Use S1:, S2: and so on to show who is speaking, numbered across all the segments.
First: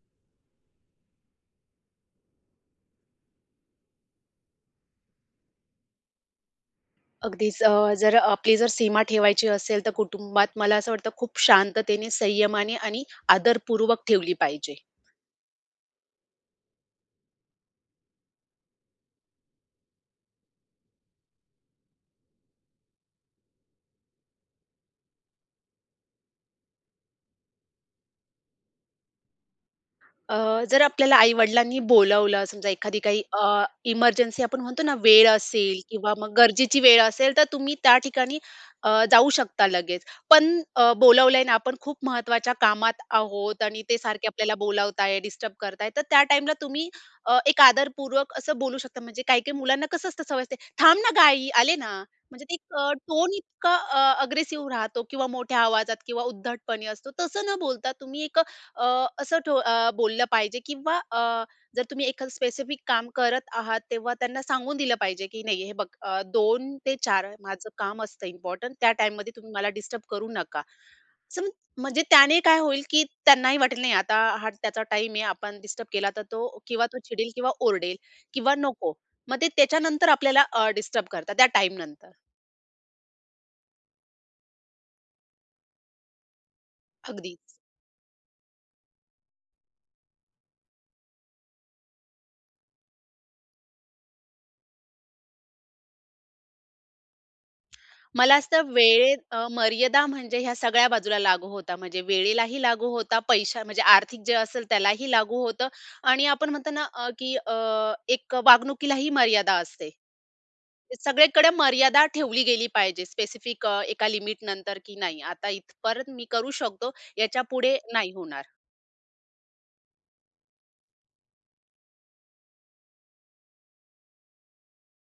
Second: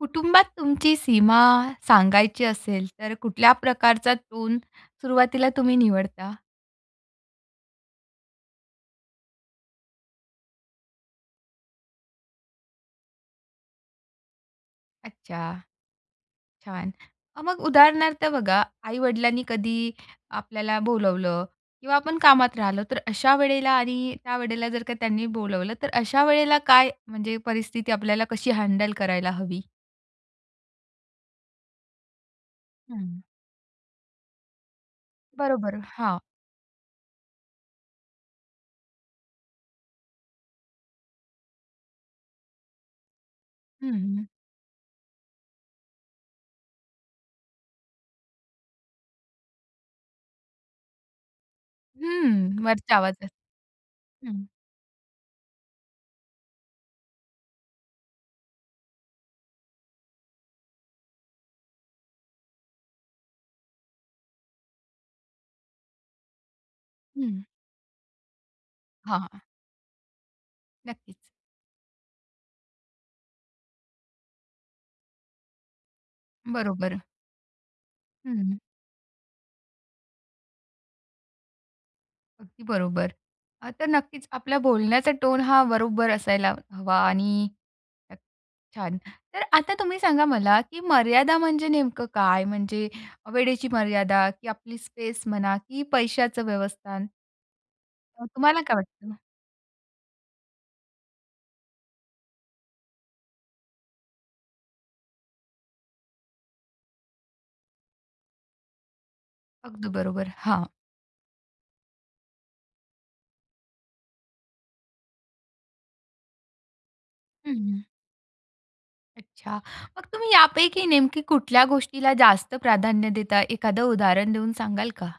S1: कुटुंबात तुमची सीमा सांगायची असेल, तर कुठल्या प्रकारचा टोन सुरुवातीला तुम्ही निवडता?
S2: अगदीच अ, जर अ, आपली जर सीमा ठेवायची असेल तर कुटुंबात मला असं वाटतं खूप शांततेने, संयमाने आणि आदरपूर्वक ठेवली पाहिजे.
S1: अच्छा. छान. अ, मग उदाहरणार्थ बघा, आई-वडिलांनी कधी आपल्याला बोलावलं किंवा आपण कामात राहिलो, तर अशा वेळेला आणि त्या वेळेला जर का त्यांनी बोलावलं, तर अशा वेळेला काय म्हणजे परिस्थिती आपल्याला कशी हँडल करायला हवी?
S2: अ, जर आपल्याला आई-वडिलांनी बोलावलं समजा एखादी काही
S1: हं.
S2: अ, इमर्जन्सी आपण म्हणतो ना वेळ
S1: बरोबर,
S2: असेल किंवा
S1: हां.
S2: मग गरजेची वेळ असेल तर तुम्ही त्या ठिकाणी अ, जाऊ शकता लगेच. पण अ, बोलावलंय अन आपण खूप महत्त्वाच्या कामात आहोत आणि
S1: हं,
S2: ते
S1: हं.
S2: सारखे आपल्याला बोलावताय, डिस्टर्ब करताय, तर त्या टाईमला तुम्ही अ, एक आदरपूर्वक असं बोलू शकता, म्हणजे काही, काही मुलांना कसं असतं सवय असते. "थांब ना ग आई आले ना." म्हणजे ते
S1: हम्म.
S2: एक अ,
S1: वरचा आवाज
S2: टोन
S1: असतो
S2: इतका अ,
S1: हं.
S2: अग्रेसिव्ह राहतो किंवा मोठ्या आवाजात किंवा उद्धटपणे असतो, तसं न बोलता तुम्ही एक अ, असं ठो अ, बोललं पाहिजे किंवा अ, जर तुम्ही एखादं स्पेसिफिक काम करत आहात, तेव्हा त्यांना सांगून दिलं पाहिजे, की नाही हे बघ, अ, 2-4
S1: हं.
S2: माझं काम असतं इम्पोर्टंट त्या
S1: हां,
S2: टाईममध्ये,
S1: हां.
S2: तुम्ही मला डिस्टर्ब करू नका.
S1: नक्कीच.
S2: सम म्हणजे त्याने काय होईल, की त्यांनाही वाटेल नाही आता हा त्याचा टाईम आहे, आपण डिस्टर्ब केला तर तो किंवा तो
S1: बरोबर.
S2: चिडेल किंवा ओरडेल किंवा
S1: हं.
S2: नको. मग ते त्याच्यानंतर आपल्याला अ, डिस्टर्ब करतात त्या टाईमनंतर.
S1: बरोबर. अ, तर नक्कीच आपल्या बोलण्याचा टोन हा बरोबर असायला हवा
S2: अगदीच.
S1: आणि छान. तर आता तुम्ही सांगा मला की मर्यादा म्हणजे नेमकं काय? म्हणजे वेळेची मर्यादा, की आपली स्पेस म्हणा की पैशाचं व्यवस्थान?
S2: मला
S1: तुम्हाला
S2: असतं
S1: काय वाटतं?
S2: वेळेत अ, मर्यादा म्हणजे ह्या सगळ्या बाजूला लागू होता. म्हणजे वेळेलाही लागू होता, पैशा म्हणजे आर्थिक जे असेल त्यालाही लागू होतं. आणि आपण म्हणतो ना अ, की एक वागणुकीला ही मर्यादा
S1: अगदी
S2: असते.
S1: बरोबर, हां.
S2: सगळीकडे मर्यादा ठेवली गेली पाहिजे, स्पेसिफिक एका लिमिट नंतर की नाही. आता इथं परत मी करू शकतो, याच्या
S1: हं,
S2: पुढे
S1: हं.
S2: नाही होणार.
S1: अच्छा, मग तुम्ही यापैकी नेमकी कुठल्या गोष्टीला जास्त प्राधान्य देता, एखादं उदाहरण देऊन सांगाल का?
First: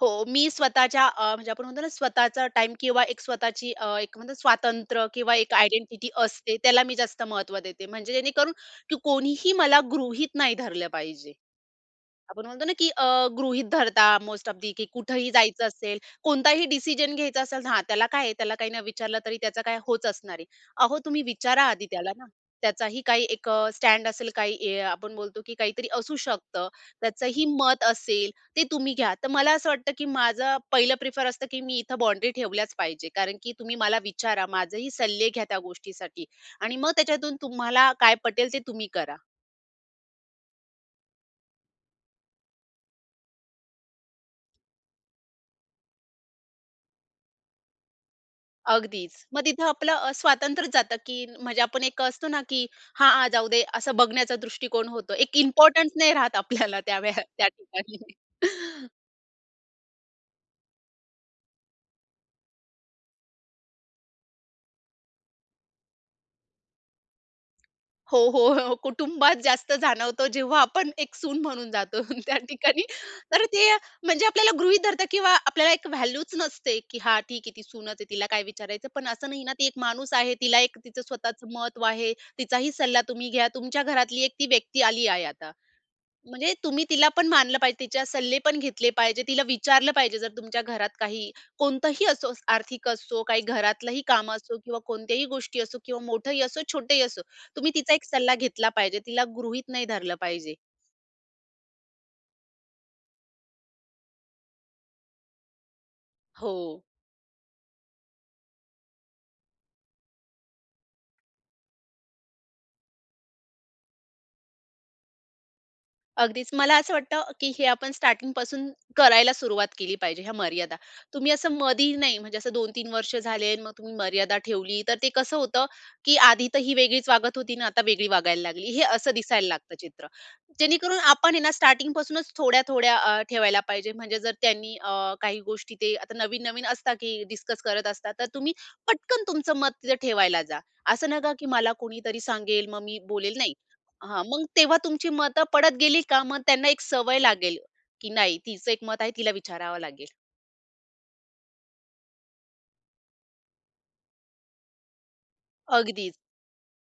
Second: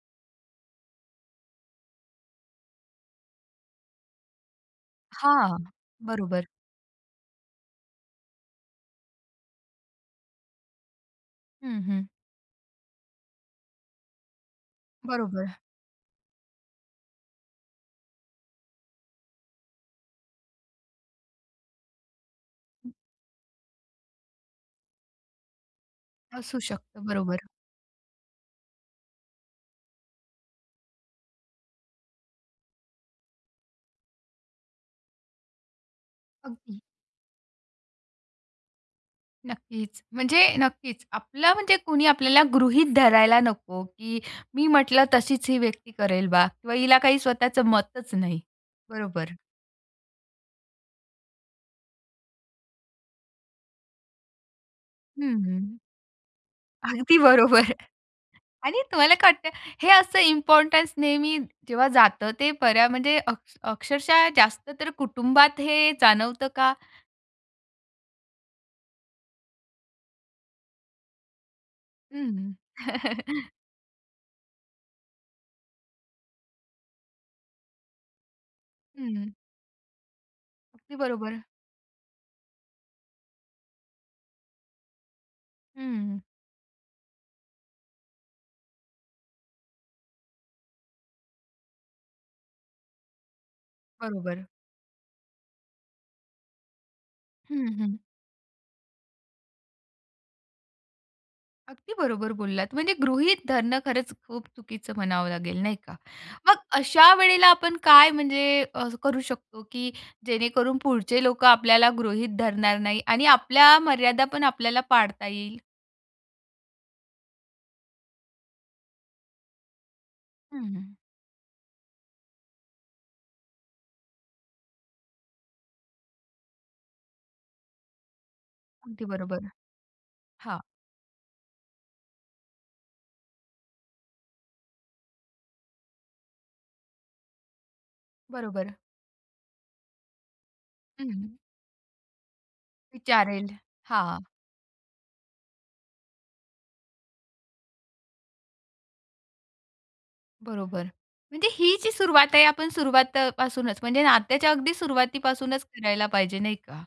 S2: हो, मी स्वतःच्या अ, म्हणजे आपण म्हणतो ना स्वतःचा टाईम किंवा एक स्वतःची अ, एक स्वातंत्र्य किंवा एक
S1: हां,
S2: आयडेंटिटी
S1: बरोबर.
S2: असते, त्याला मी जास्त महत्व देते. म्हणजे जेणेकरून की कोणीही मला गृहीत नाही धरलं पाहिजे.
S1: हं, हं.
S2: आपण म्हणतो ना की अ, गृहीत धरता मोस्ट ऑफ दि की कुठेही
S1: बरोबर.
S2: जायचं असेल कोणताही डिसिजन घ्यायचा असेल हां त्याला काय आहे त्याला काही न विचारलं तरी त्याचं काय, होच असणार आहे. अहो तुम्ही विचारा आधी त्याला ना. त्याचाही काही एक अ, स्टँड असेल काही हे आपण बोलतो, की काहीतरी असू
S1: असू
S2: शकतं.
S1: शकतं,
S2: त्याचंही
S1: बरोबर.
S2: मत असेल ते तुम्ही घ्या. तर मला असं वाटतं की माझं पहिलं प्रिफर असतं की मी इथे बाउंड्री ठेवल्याच पाहिजे कारण की तुम्ही मला विचारा माझंही सल्ले घ्या त्या गोष्टीसाठी आणि
S1: अगदी.
S2: मग त्याच्यातून तुम्हाला काय पटेल, ते तुम्ही करा.
S1: नक्कीच. म्हणजे नक्कीच आपला म्हणजे कोणी आपल्याला गृहीत धरायला नको, की मी म्हटलं तशीच ही व्यक्ती करेल बा किंवा हिला काही स्वतःचं मतच नाही.
S2: अगदीच.
S1: बरोबर.
S2: मग तिथे आपलं अ, स्वातंत्र्यच जातं की म्हणजे आपण एक असतो ना, की हां, हां. जाऊ दे असं बघण्याचा दृष्टिकोन होतो. एक
S1: हं, हं.
S2: इम्पोर्टन्स नाही राहत आपल्याला त्या
S1: अगदी
S2: वेळे त्या
S1: बरोबर.
S2: ठिकाणी.
S1: आणि तुम्हाला काय वाटतं, हे असं इम्पोर्टन्स नेहमी जेव्हा जातं ते बऱ्या म्हणजे अक अक्षरशः जास्त तर कुटुंबात हे जाणवतं का?
S2: हो, हो, हो, कुटुंबात जास्त जाणवतो जेव्हा आपण एक सून म्हणून जातो त्या
S1: हं,
S2: ठिकाणी. तर
S1: हं.
S2: ते म्हणजे आपल्याला गृहीत धरता किंवा आपल्याला एक व्हॅल्यूच नसते, की हा ठीक आहे ती सूनच आहे तिला काय विचारायचं पण
S1: हं.
S2: असं नाही ना ती एक माणूस आहे, तिला एक
S1: अगदी
S2: तिचं
S1: बरोबर.
S2: स्वतःचं महत्व आहे, तिचाही सल्ला तुम्ही घ्या. तुमच्या घरातली एक ती व्यक्ती आली आहे आता.
S1: हं.
S2: म्हणजे तुम्ही तिला पण मानलं पाहिजे, तिच्या सल्ले पण घेतले पाहिजे. तिला विचारलं पाहिजे जर तुमच्या घरात काही कोणतंही असो आर्थिक असो काही घरातलंही काम
S1: बरोबर.
S2: असो किंवा कोणत्याही गोष्टी असो किंवा मोठंही असो किंवा छोटंही असो.
S1: हं,
S2: तुम्ही तिचा
S1: हं.
S2: एक सल्ला घेतला पाहिजे. तिला गृहीत नाही धरलं पाहिजे.
S1: अगदी बरोबर बोललात. म्हणजे गृहीत धरणं खरंच खूप चुकीचं म्हणावं लागेल नाही का? मग
S2: हो.
S1: अशा वेळेला आपण काय म्हणजे करू शकतो, की जेणेकरून पुढचे लोकं आपल्याला गृहीत धरणार नाही आणि आपल्या मर्यादा पण आपल्याला पाळता येईल?
S2: अगदीच मला असं वाटतं, की हे आपण स्टार्टिंग पासून करायला सुरुवात केली पाहिजे ह्या मर्यादा.
S1: हं.
S2: तुम्ही असं मधी नाही म्हणजे असं 2-3 वर्ष झाले आणि मग तुम्ही मर्यादा ठेवली तर ते कसं होतं, की आधी तर ही वेगळीच वागत होती आणि आता वेगळी वागायला लागली, हे
S1: अगदी
S2: असं
S1: बरोबर.
S2: दिसायला लागतं चित्र.
S1: हां.
S2: जेणेकरून आपण हे ना स्टार्टिंग पासूनच थोड्या थोड्या अ, ठेवायला पाहिजे म्हणजे जर त्यांनी अ, काही गोष्टी ते आता नवीन-नवीन असतात, की डिस्कस करत असतात तर तुम्ही
S1: बरोबर.
S2: पटकन तुमचं मत तिथे ठेवायला जा; असं नका,
S1: हं.
S2: की मला कोणीतरी सांगेल मग मी बोलेल, नाही.
S1: विचारेल
S2: हां,
S1: हां.
S2: मग तेव्हा तुमची मतं पडत गेली का मग त्यांना एक सवय लागेल, की नाही तिचं एक मत आहे, तिला विचारावं लागेल.
S1: बरोबर, म्हणजे ही जी सुरुवात आहे. आपण सुरवातपासूनच म्हणजे नात्याच्या अगदी सुरुवातीपासूनच करायला
S2: अगदीच.
S1: पाहिजे, नाही का?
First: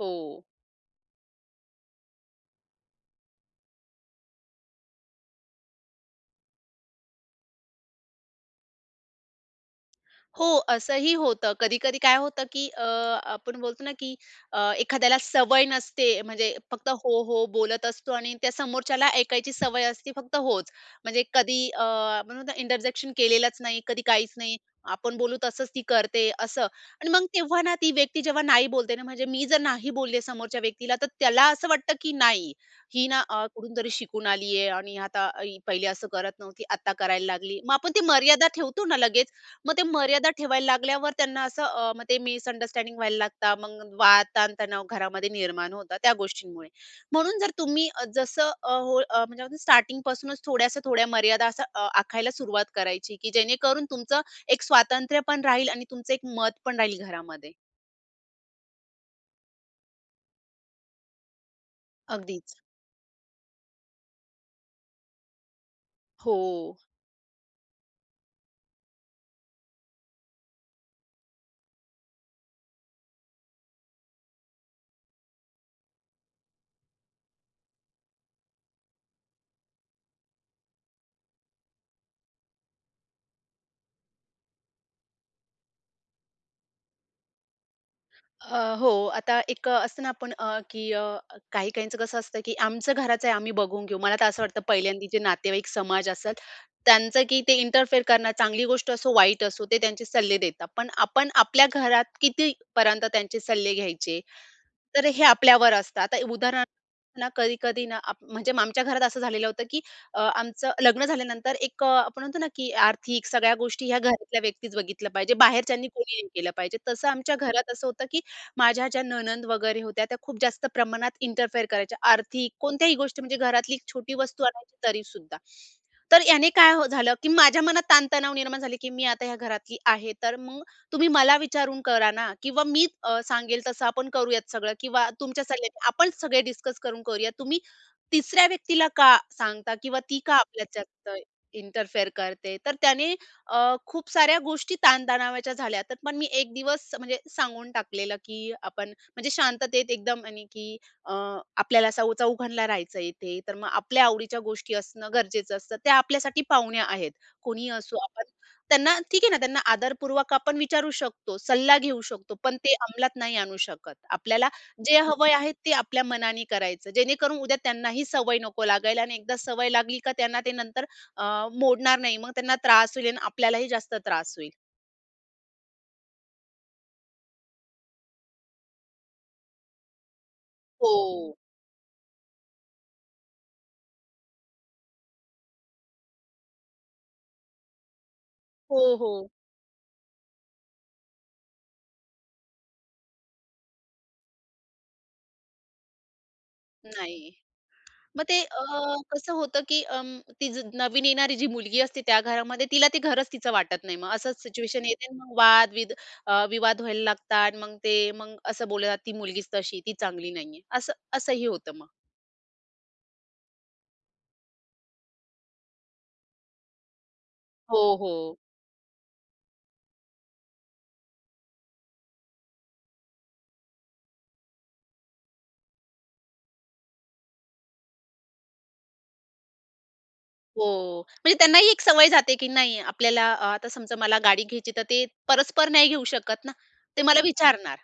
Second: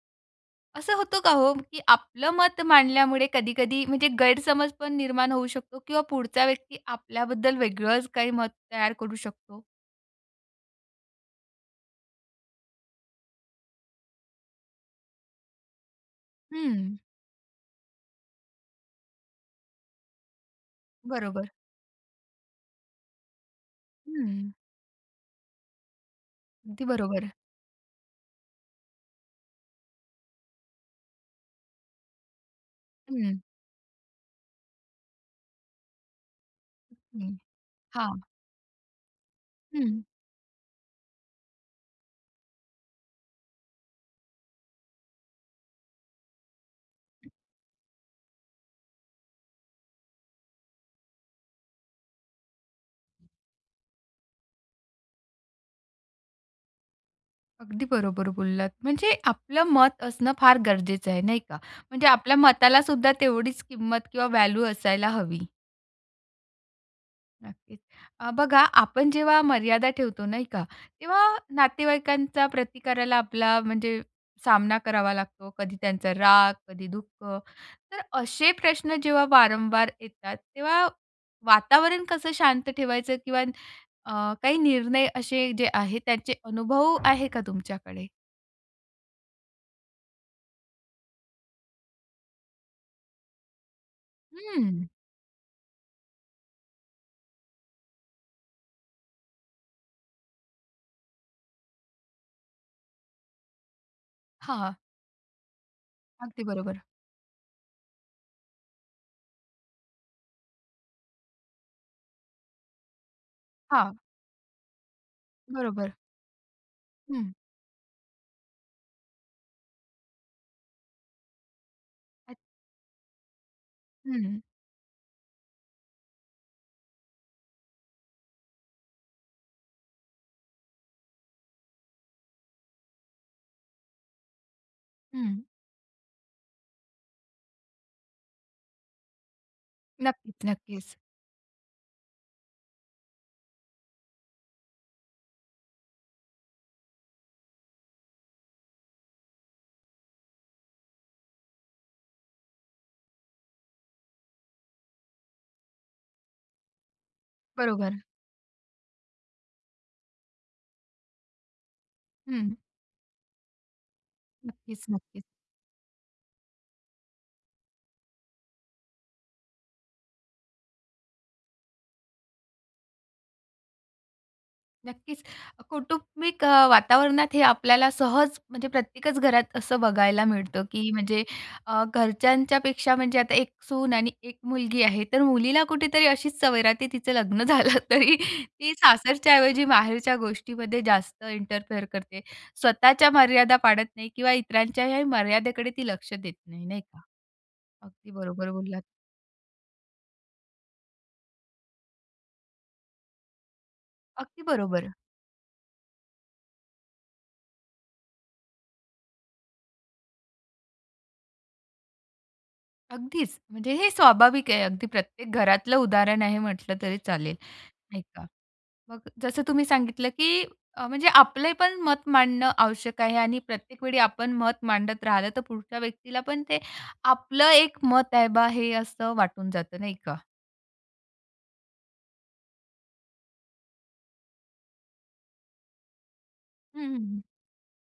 S2: हो.
S1: असं होतं का हो, की आपलं मत मांडल्यामुळे कधी-कधी म्हणजे गैरसमज पण निर्माण होऊ शकतो किंवा पुढचा व्यक्ती आपल्याबद्दल वेगळंच काही मत तयार करू शकतो?
S2: हो. असंही होतं. कधी-कधी काय होतं की अ, आपण बोलतो ना की अ, एखाद्याला सवय नसते. म्हणजे फक्त
S1: हं.
S2: "हो! हो!" बोलत असतो. आणि त्या समोरच्याला ऐकायची सवय असते फक्त होच. म्हणजे
S1: बरोबर.
S2: कधी अ, आपण म्हणतो ना इंटरजेक्शन केलेलंच नाही, कधी काहीच
S1: हं.
S2: नाही. आपण बोलू तसंच ती करते, असं.
S1: अगदी
S2: आणि
S1: बरोबर
S2: मग
S1: आहे.
S2: तेव्हा ना ती व्यक्ती जेव्हा "नाही." बोलते ना म्हणजे मी जर नाही बोलले समोरच्या व्यक्तीला तर त्याला असं वाटतं की नाही, ही ना
S1: हं.
S2: अ, कुठूनतरी शिकून आली आहे. आणि आता ही पहिले असं करत नव्हती आता करायला
S1: हं.
S2: लागली. मग आपण ती
S1: हां.
S2: मर्यादा ठेवतो ना लगेच मग ते
S1: हं.
S2: मर्यादा ठेवायला लागल्यावर त्यांना असं अ, मग ते मिसअंडरस्टँडिंग व्हायला लागतात. मग वाद ताणतणाव घरामध्ये निर्माण होतात त्या गोष्टींमुळे. म्हणून जर तुम्ही जसं अ, हो म्हणजे म्हणतात ना असं स्टार्टिंग पासूनच थोड्याशा थोड्या मर्यादा अ, आखायला सुरुवात करायची की जेणेकरून तुमचं एक स्वातंत्र्य पण राहील आणि तुमचं एक मतपण राहील घरामध्ये.
S1: अगदी बरोबर बोललात. म्हणजे आपलं मत असणं फार गरजेचं आहे, नाही का? म्हणजे आपल्या
S2: अगदीच.
S1: मताला सुद्धा तेवढीच किंमत किंवा व्हॅल्यू असायला हवी.
S2: हो.
S1: नक्कीच. अ, बघा आपण जेव्हा मर्यादा ठेवतो, नाही का? तेव्हा नातेवाईकांच्या प्रतिकाराला आपला म्हणजे सामना करावा लागतो. कधी त्यांचा राग, कधी दुःख. तर असे प्रश्न जेव्हा वारंवार येतात, तेव्हा वातावरण कसं शांत ठेवायचं किंवा अ, काही निर्णय असे जे आहेत त्यांचे अनुभव आहे का तुमच्याकडे?
S2: अ, हो आता एक अ, असतं ना आपण अ, की अ, काही-काहींच कसं असतं की आमचं घराचं आहे आम्ही बघून घेऊ. मला तर असं वाटतं
S1: हं.
S2: पहिल्यांदा जी नातेवाईक समाज असेल, त्यांचं की ते इंटरफेअर करणं चांगली गोष्ट असो, वाईट असो ते त्यांचे सल्ले देतात. पण आपण आपल्या घरात किती पर्यंत त्यांचे सल्ले घ्यायचे?
S1: हां.
S2: तर हे आपल्यावर असतं. आता
S1: अगदी
S2: उदाहरणार्थ
S1: बरोबर.
S2: ना कधी-कधी ना आप म्हणजे आमच्या घरात असं झालेलं होतं की अ, आमचं लग्न झाल्यानंतर एक अ, आपण म्हणतो ना की आर्थिक सगळ्या गोष्टी
S1: हां.
S2: ह्या घरातल्या व्यक्तीच बघितल्या पाहिजे. बाहेरच्यांनी
S1: बरोबर.
S2: कोणी नाही केलं पाहिजे. तसं
S1: हं.
S2: आमच्या घरात असं होतं की माझ्या ज्या नणंद वगैरे होत्या, त्या खूप जास्त प्रमाणात इंटरफेअर करायच्या, आर्थिक कोणत्याही गोष्टी म्हणजे घरातली एक छोटी
S1: हं.
S2: वस्तू आणायची तरी सुद्धा. तर याने काय झालं की माझ्या मनात ताण-तणाव निर्माण झाले की "मी आता ह्या घरातली आहे, तर मग तुम्ही मला विचारून करा ना किंवा मी अ, सांगेल तसं आपण करूयात सगळं किंवा तुमचे
S1: हं.
S2: सल्ले आपण सगळे डिस्कस करून करूयात. तुम्ही तिसऱ्या व्यक्तीला का सांगता किंवा ती का
S1: नक्कीच,
S2: आपल्याच्यात
S1: नक्कीच.
S2: जास्त इंटरफेअर करते?" तर त्याने अ, खूप साऱ्या गोष्टी ताण-तणावाच्या झाल्या. त्यात पण मी एक दिवस म्हणजे सांगून टाकलेलं की आपण म्हणजे शांततेत एकदम आणि की अ, आपल्याला सौ चौघांना राहायचंय इथे तर मग आपल्या आवडीच्या गोष्टी असणं गरजेचं असतं. त्या आपल्यासाठी पाहुण्या आहेत. कोणीही असो
S1: बरोबर.
S2: आपण त्यांना, ठीक आहे ना त्यांना आदरपूर्वक आपण विचारू शकतो, सल्ला घेऊ शकतो,
S1: हं.
S2: पण ते अंमलात नाही आणू शकत. आपल्याला
S1: नक्कीच,
S2: जे
S1: नक्कीच.
S2: हवं आहे ते आपल्या मनाने करायचं, जेणेकरून उद्या त्यांनाही सवय नको लागायला. आणि एकदा सवय लागली का त्यांना ते नंतर अ, मोडणार नाही. मग त्यांना त्रास होईल आणि आपल्यालाही जास्त त्रास होईल.
S1: नक्कीच. कौटुंबिक अ, वातावरणात हे आपल्याला सहज म्हणजे प्रत्येकच घरात असं बघायला मिळतं की म्हणजे
S2: हो.
S1: अ, घरच्यांच्यापेक्षा म्हणजे आता एक सून आणि एक मुलगी आहे. तर मुलीला कुठेतरी अशीच सवय राहते तिचं लग्न झालं तरी ती
S2: हो, हो.
S1: सासरच्या ऐवजी माहेरच्या गोष्टीमध्ये जास्त इंटरफेअर करते. स्वतःच्या मर्यादा पाळत नाही किंवा इतरांच्याही मर्यादेकडे ती लक्ष देत नाही, नाही का,
S2: नाही.
S1: अगदी
S2: मग ते
S1: बरोबर
S2: अ,
S1: बोललात.
S2: कसं होतं की अं, ती नवीन येणारी जी मुलगी असते त्या घरामध्ये, तिला ते घरच तिचं वाटत नाही. मग असंच
S1: अगदी
S2: सिच्युएशन
S1: बरोबर.
S2: येते मग वाद विद अ, विवाद व्हायला लागतात. मग ते मग असं बोललं जाते ती मुलगीच तशी आहे ती चांगली नाही आहे असं असंही होतं मग.
S1: अगदीच. म्हणजे हे स्वाभाविक आहे. अगदी प्रत्येक घरातलं उदाहरण आहे म्हटलं तरी चालेल.
S2: हो,
S1: नाही का.
S2: हो.
S1: मग जसं तुम्ही सांगितलं की अ, म्हणजे आपलेपण मत मांडणं आवश्यक आहे आणि प्रत्येक वेळी आपण मत मांडत राहिलं तर पुढच्या व्यक्तीला पण ते आपलं एक मत आहे बा हे असं वाटून जातं, नाही का?
S2: हो. म्हणजे त्यांना ही एक सवय जाते की नाही आपल्याला अ, आता समजा मला गाडी घ्यायची तर ते परस्पर नाही घेऊ शकत ना?
S1: हं, हं,
S2: ते मला
S1: हं.
S2: विचारणार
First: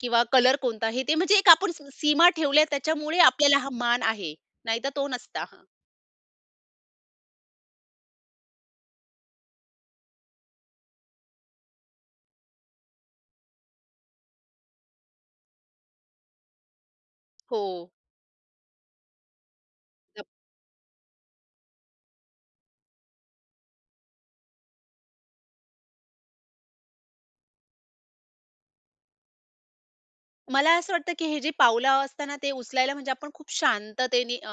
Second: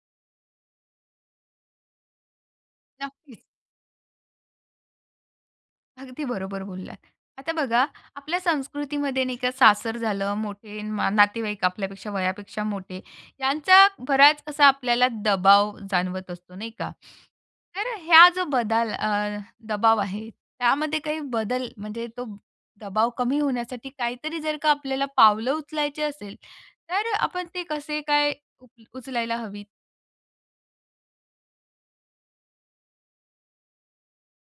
S2: किंवा कलर कोणता हे ते म्हणजे एक आपण स सीमा ठेवल्यात त्याच्यामुळे
S1: नक्कीच.
S2: आपल्याला हा मान आहे, नाही तर तो नसता.
S1: अगदी बरोबर बोललात. आता बघा आपल्या संस्कृतीमध्ये नाही का सासर झालं मोठे नातेवाईक आपल्यापेक्षा वयापेक्षा मोठे यांचा बराच असा आपल्याला दबाव जाणवत असतो नाही का,
S2: हो.
S1: तर ह्या जो बदल अ, दबाव
S2: [unintelligible]
S1: आहे त्यामध्ये काही बदल म्हणजे तो दबाव कमी होण्यासाठी काही तरी जर का आपल्याला पावलं उचलायची असेल तर अ, आपण ते कसे काय उप उचलायला हवीत?
S2: मला असं वाटतं, की हे जे पावलं असता ना ते उचलायला म्हणजे आपण खूप शांततेने अ,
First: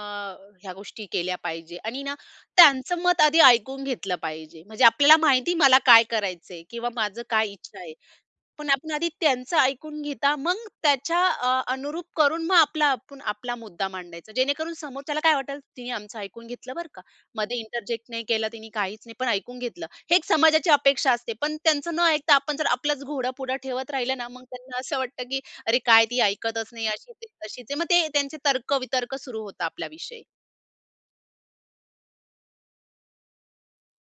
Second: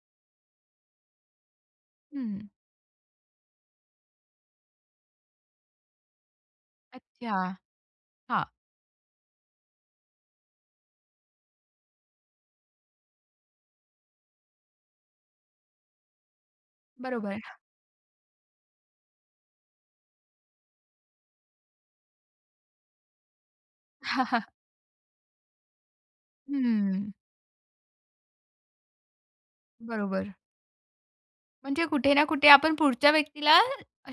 S2: ह्या गोष्टी केल्या पाहिजे आणि ना
S1: हं.
S2: त्यांचं मत आधी ऐकून घेतलं पाहिजे. म्हणजे आपल्याला माहिती आहे मला काय करायचंय किंवा माझं
S1: अच्छा.
S2: काय इच्छा आहे.
S1: हां.
S2: पण आपण आधी त्यांचं ऐकून घेता मग त्याच्या अ, अनुरूप करून मग आपला आपण आपला मुद्दा मांडायचा. जेणेकरून समोर त्याला काय वाटलं तिने आमचं ऐकून घेतलं बरं का,
S1: बरोबर.
S2: मध्ये इंटरजेक्ट नाही केलं तिने, काहीच नाही पण ऐकून घेतलं. हे एक समाजाची अपेक्षा असते. पण त्यांचं न ऐकता आपण जर आपलाच घोडं पुढं ठेवत राहिलं ना मग त्यांना असं वाटतं, की "अरे काय ती ऐकतच नाही,
S1: हम्म.
S2: अशीच आहे, तशीच आहे." मग ते त्यांचे तर्क-वितर्क सुरु होता आपल्या विषयी.
S1: बरोबर. म्हणजे कुठे ना कुठे आपण पुढच्या व्यक्तीला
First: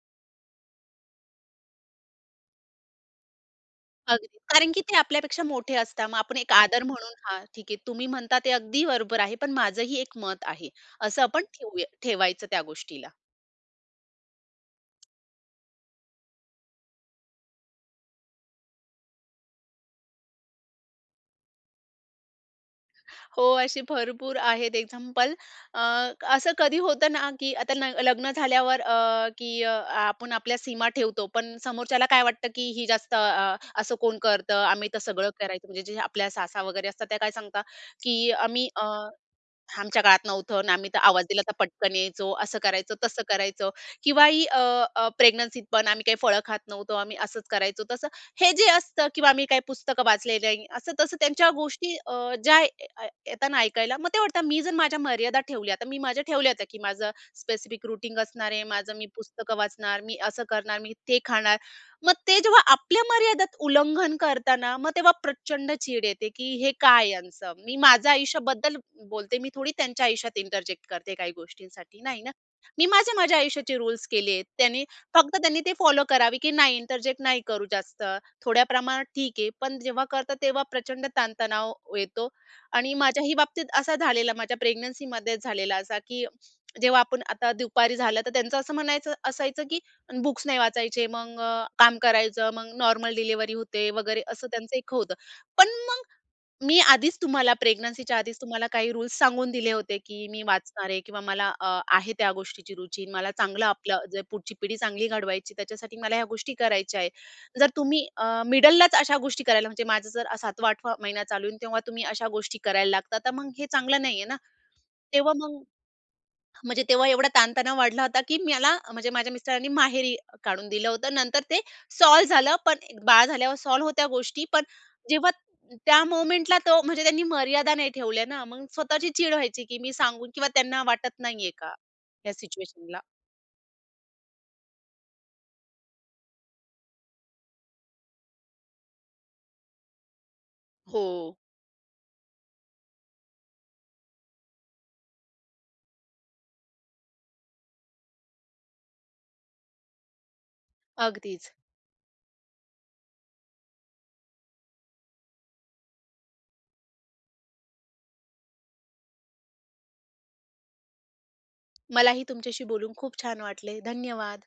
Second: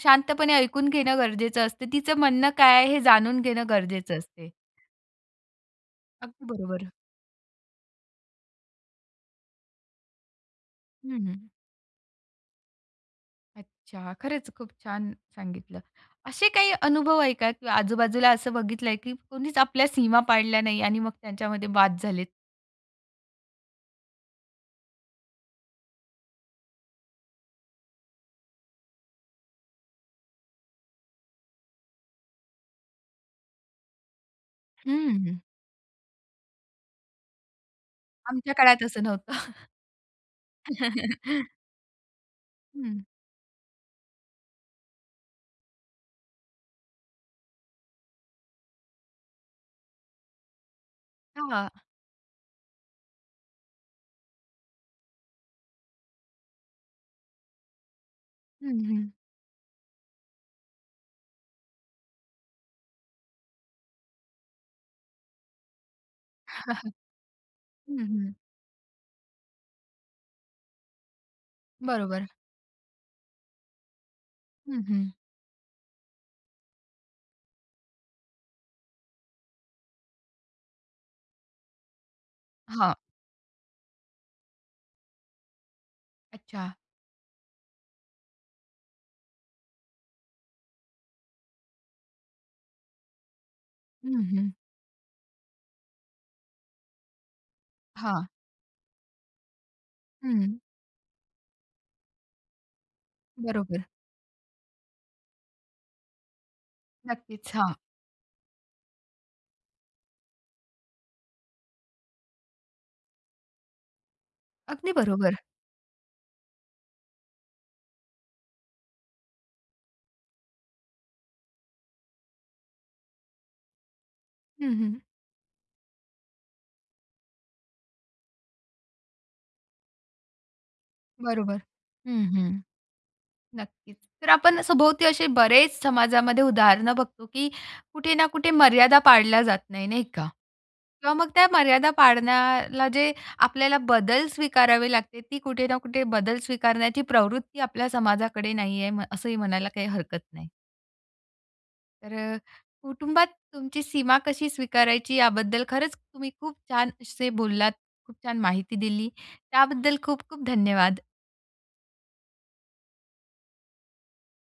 S1: शांतपणे ऐकून घेणं गरजेचं असते, तिचं म्हणणं काय आहे हे जाणून घेणं गरजेचं
S2: अगदी.
S1: असते.
S2: कारण की ते आपल्यापेक्षा मोठे असतात मग आपण
S1: अगदी
S2: एक आदर
S1: बरोबर.
S2: म्हणून हा ठीक आहे तुम्ही म्हणता ते अगदी बरोबर आहे पण माझंही एक मत आहे. असं
S1: हं,
S2: आपण
S1: हं.
S2: ठेऊया ठेवायचं त्या गोष्टीला.
S1: अच्छा. खरंच खूप छान सांगितलं. असे काही अनुभव आहे का? किंवा आजूबाजूला असं बघितल आहे, की कोणीच आपल्या सीमा पाडल्या नाही आणि मग त्यांच्यामध्ये वाद झालेत.
S2: हो. असे भरपूर आहेत एक्झाम्पल. अ, असं कधी होतं ना की आता न लग्न झाल्यावर अ, की अ, आपण आपल्या सीमा ठेवतो. पण समोरच्याला काय वाटतं? की ही जास्त अ, असं कोण करतं. आम्ही तर सगळं
S1: हम्म.
S2: करायचं म्हणजे जे आपल्या सासा वगैरे असतात त्या काय सांगता, की
S1: आमच्या
S2: आम्ही
S1: काळात
S2: अ,
S1: असं नव्हतं.
S2: आमच्या काळात नव्हतं. आणि आम्ही तर आवाज दिला तर पटकन यायचो, असं करायचो,
S1: हं.
S2: तसं करायचो किंवा ही अ, अ, प्रेग्नन्सीत पण आम्ही काही फळं खात नव्हतो. आम्ही असंच करायचो तसं हे जे असतं किंवा आम्ही काही पुस्तकं वाचले नाही. असं, तसं त्यांच्या
S1: हां.
S2: गोष्टी अ ज्या ये येताना ऐकायला, मग ते वाटतं मी जर माझ्या मर्यादा ठेवल्या आता मी माझ्या ठेवल्या होत्या, की माझं स्पेसिफिक रुटीन असणार आहे.
S1: हं,
S2: माझं
S1: हं.
S2: मी पुस्तकं वाचणार, मी असं करणार, मी ते खाणार. मग ते जेव्हा आपल्या मर्यादेत उल्लंघन करता ना, मग तेव्हा प्रचंड चीड येते. की हे काय यांचं? मी
S1: हं,
S2: माझं
S1: हं.
S2: आयुष्याबद्दल बोलते, मी थोडी त्यांच्या आयुष्यात इंटरजेक्ट करते काही गोष्टींसाठी नाही
S1: बरोबर.
S2: ना? मी माझे माझ्या आयुष्याचे रुल्स केलेत.
S1: हं,
S2: त्यांनी
S1: हं.
S2: फक्त त्यांनी ते फॉलो करावे की नाही इंटरजेक्ट नाही करू जास्त. थोड्या प्रमाणात ठीक आहे, पण जेव्हा करता तेव्हा प्रचंड ताणतणाव येतो. आणि
S1: हां.
S2: माझ्याही बाबतीत असा झालेला. माझ्या प्रेग्नन्सीमध्ये झालेला असा की
S1: अच्छा.
S2: जेव्हा आपण आता दुपारी झालं तर त्यांचं असं म्हणन असायचं की बुक्स नाही वाचायचे. मग काम करायचं, मग नॉर्मल डिलिव्हरी होते वगैरे
S1: हं,
S2: असं
S1: हं.
S2: त्यांचं एक होतं. पण मग मी आधीच तुम्हाला प्रेग्नन्सीच्या
S1: हां.
S2: आधीच तुम्हाला काही रुल्स सांगून दिले होते की मी
S1: हं.
S2: वाचणार आहे. किंवा मला अ, आहे त्या गोष्टीची रुची, मला चांगलं
S1: बरोबर.
S2: आपलं जे पुढची-पिढी चांगली घडवायची त्याच्यासाठी मला ह्या गोष्टी करायच्या आहे.
S1: नक्कीच,
S2: जर
S1: हां.
S2: तुम्ही अ, मिडललाच अशा गोष्टी करायला म्हणजे माझा जर सातवा-आठवा महिना चालू होईल तेव्हा तुम्ही अशा गोष्टी करायला लागतात. तर मग हे चांगलं नाही आहे ना.
S1: अगदी
S2: तेव्हा
S1: बरोबर.
S2: मग, म्हणजे तेव्हा एवढा ताण तणाव वाढला होता. की मला म्हणजे माझ्या मिस्टरांनी माहेरी काढून दिलं होतं. नंतर ते सॉल्व्ह झालं. पण बाळ झाल्यावर सॉल्व्ह होत्या गोष्टी. पण
S1: हं, हं.
S2: जेव्हा त्या मूव्हमेंटला तो म्हणजे त्यांनी मर्यादा नाही ठेवल्या ना, मग स्वतःची चीड व्हायची की मी सांगून किंवा त्यांना वाटत नाही आहे
S1: बरोबर.
S2: का?
S1: हं,
S2: ह्या
S1: हं.
S2: सिच्युएशनला.
S1: नक्कीच. तर आपण सभोवती असे बरेच समाजामध्ये उदाहरण बघतो, की कुठे ना कुठे मर्यादा पाळल्या जात नाही. नाही का? किंवा मग
S2: हो.
S1: त्या मर्यादा पाळण्याला जे आपल्याला बदल स्वीकारावे लागते. ती कुठे ना कुठे बदल स्वीकारण्याची प्रवृत्ती आपल्या समाजाकडे नाही आहे. असंही म्हणायला काही हरकत नाही.
S2: अगदीच.
S1: तर कुटुंबात तुमची सीमा कशी स्वीकारायची? याबद्दल खरंच तुम्ही खूप छान असे बोललात, खूप छान माहिती दिली त्याबद्दल खूप, खूप धन्यवाद.
S2: मलाही तुमच्याशी बोलून खूप छान वाटले. धन्यवाद.